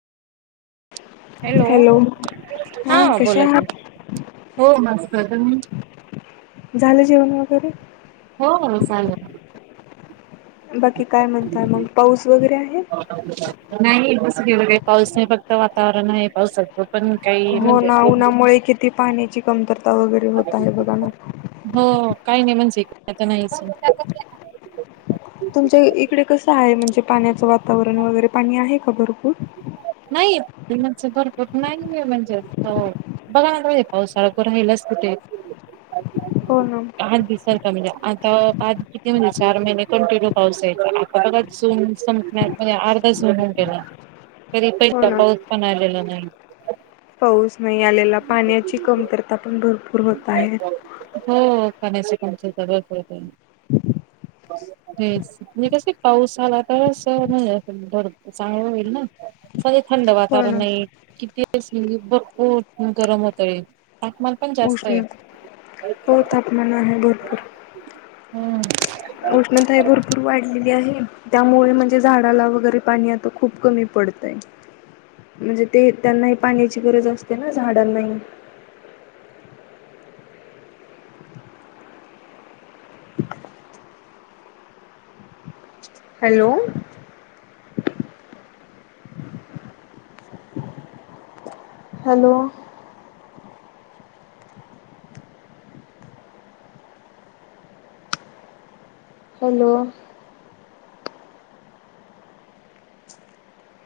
Hello हा कशा बोलायच आहात हो मस्त तुम्ही झालं जेवण वगैरे हो हो झालं बाकी काय म्हणताय मग पाऊस वगैरे आहे नाही पाऊस नाही फक्त वातावरण आहे पावसात हो ना उन्हामुळे किती पाण्याची कमतरता रस्ता वगैरे होता आहे बगना हो काही नाही म्हणज आता नाहीच तुमच्या इकडे कस आहे म्हणजे पाण्याचं वातावरण वगैरे पाणी आहे क भरपूर नाहीण भरपूर नाही म्हणजे बघा ना पावसाळा राहिलाच कुठे हो ना आठ दिवसारखा म्हणजे आता आज किती म्हणजे चार महिने कंटिन्यू पाऊस या आता बघा जून संपण्यात म्हणजे अर्धा जून होऊन गेला तरी हो पैसा ना पाऊस पण आलेला नाही पाऊस नाही आलेला पाण्याची कमतरता पण भरपूर होत आहे हम्म खण्याकाण्या हेच म्हणजे कस पाऊस आला तर अस चांगलं होईल ना होय थंड हो वातावर ना किती [unintelligible] नाही म्हणजे भरपूर गरम होतय [unintelligible] उष्ण आहे. हो तापमान आहे भर हम्म. उष्णताही भरपूर वाढलेली आहे. त्यामुळे म्हणजे झाडाला वगैरे पाणी आता खूप कमी पडतयं म्हणजे ते त्यांनाही पाण्याची गरज असते ना झाडांनाही. हॅलो. हॅलो. हॅलो.